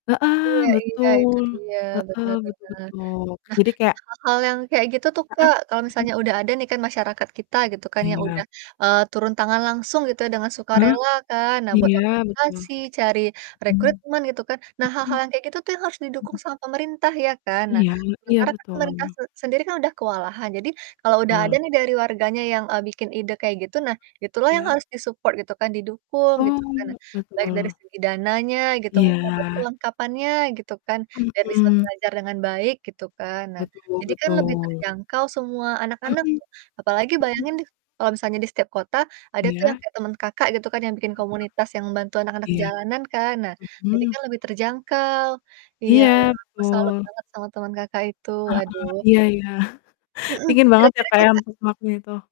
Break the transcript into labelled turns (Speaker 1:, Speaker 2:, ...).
Speaker 1: Heeh,
Speaker 2: Iya iya, itu
Speaker 1: betul.
Speaker 2: dia.
Speaker 1: Heeh,
Speaker 2: Benar
Speaker 1: betul
Speaker 2: benar.
Speaker 1: betul.
Speaker 2: Nah,
Speaker 1: Jadi kayak
Speaker 2: hal-hal yang kayak gitu tuh,
Speaker 1: Heeh,
Speaker 2: Kak, kalau
Speaker 1: mhm.
Speaker 2: misalnya udah ada nih kan masyarakat kita gitu kan yang udah,
Speaker 1: Iya.
Speaker 2: eee, turun tangan langsung gitu ya, dengan
Speaker 1: Ah.
Speaker 2: sukarela kan, nah buat
Speaker 1: Iya, betul.
Speaker 2: organisasi, cari
Speaker 1: Mmm.
Speaker 2: rekrutmen, gitu kan. Nah,
Speaker 1: Mhm,
Speaker 2: hal-hal yang kayak gitu tuh yang harus didukung
Speaker 1: mmm.
Speaker 2: sama pemerintah ya kan. Nah,
Speaker 1: Iya iya
Speaker 2: sementara kan
Speaker 1: betul.
Speaker 2: pemerintah sen sendiri kan udah kewalahan, jadi kalau udah ada
Speaker 1: Betul.
Speaker 2: nih dari warganya yang, eee, bikin ide kayak gitu, nah, itu lah yang
Speaker 1: Iya.
Speaker 2: harus di-support gitu kan, didukung gitu kan.
Speaker 1: Betul
Speaker 2: Baik dari
Speaker 1: betul.
Speaker 2: segi dananya gitu, mungkin atau
Speaker 1: Iya.
Speaker 2: perlengkapannya gitu kan, biar bisa
Speaker 1: Mhm.
Speaker 2: belajar dengan baik gitu kan. Nah,
Speaker 1: Betul
Speaker 2: jadi kan lebih
Speaker 1: betul.
Speaker 2: terjangkau semua anak-anak
Speaker 1: Mmm.
Speaker 2: tuh, apalagi
Speaker 1: Hmm.
Speaker 2: bayangin deh kalau misalnya di setiap kota ada tuh yang
Speaker 1: Iya.
Speaker 2: kayak temen Kakak gitu kan, yang bikin
Speaker 1: Mhm mhm.
Speaker 2: komunitas yang bantu anak-anak
Speaker 1: Iya.
Speaker 2: jalanan kan. Nah, jadi
Speaker 1: Mmm.
Speaker 2: kan lebih terjangkau. Iya, wah
Speaker 1: Iya,
Speaker 2: aku salut
Speaker 1: betul.
Speaker 2: banget sama temen Kakak itu,
Speaker 1: Heeh
Speaker 2: waduh.
Speaker 1: heeh. Iya iya.
Speaker 2: Hmm,
Speaker 1: Dingin banget ya,
Speaker 2: kira-kira
Speaker 1: Kak, ya,
Speaker 2: Kakak
Speaker 1: [unintelligible] itu.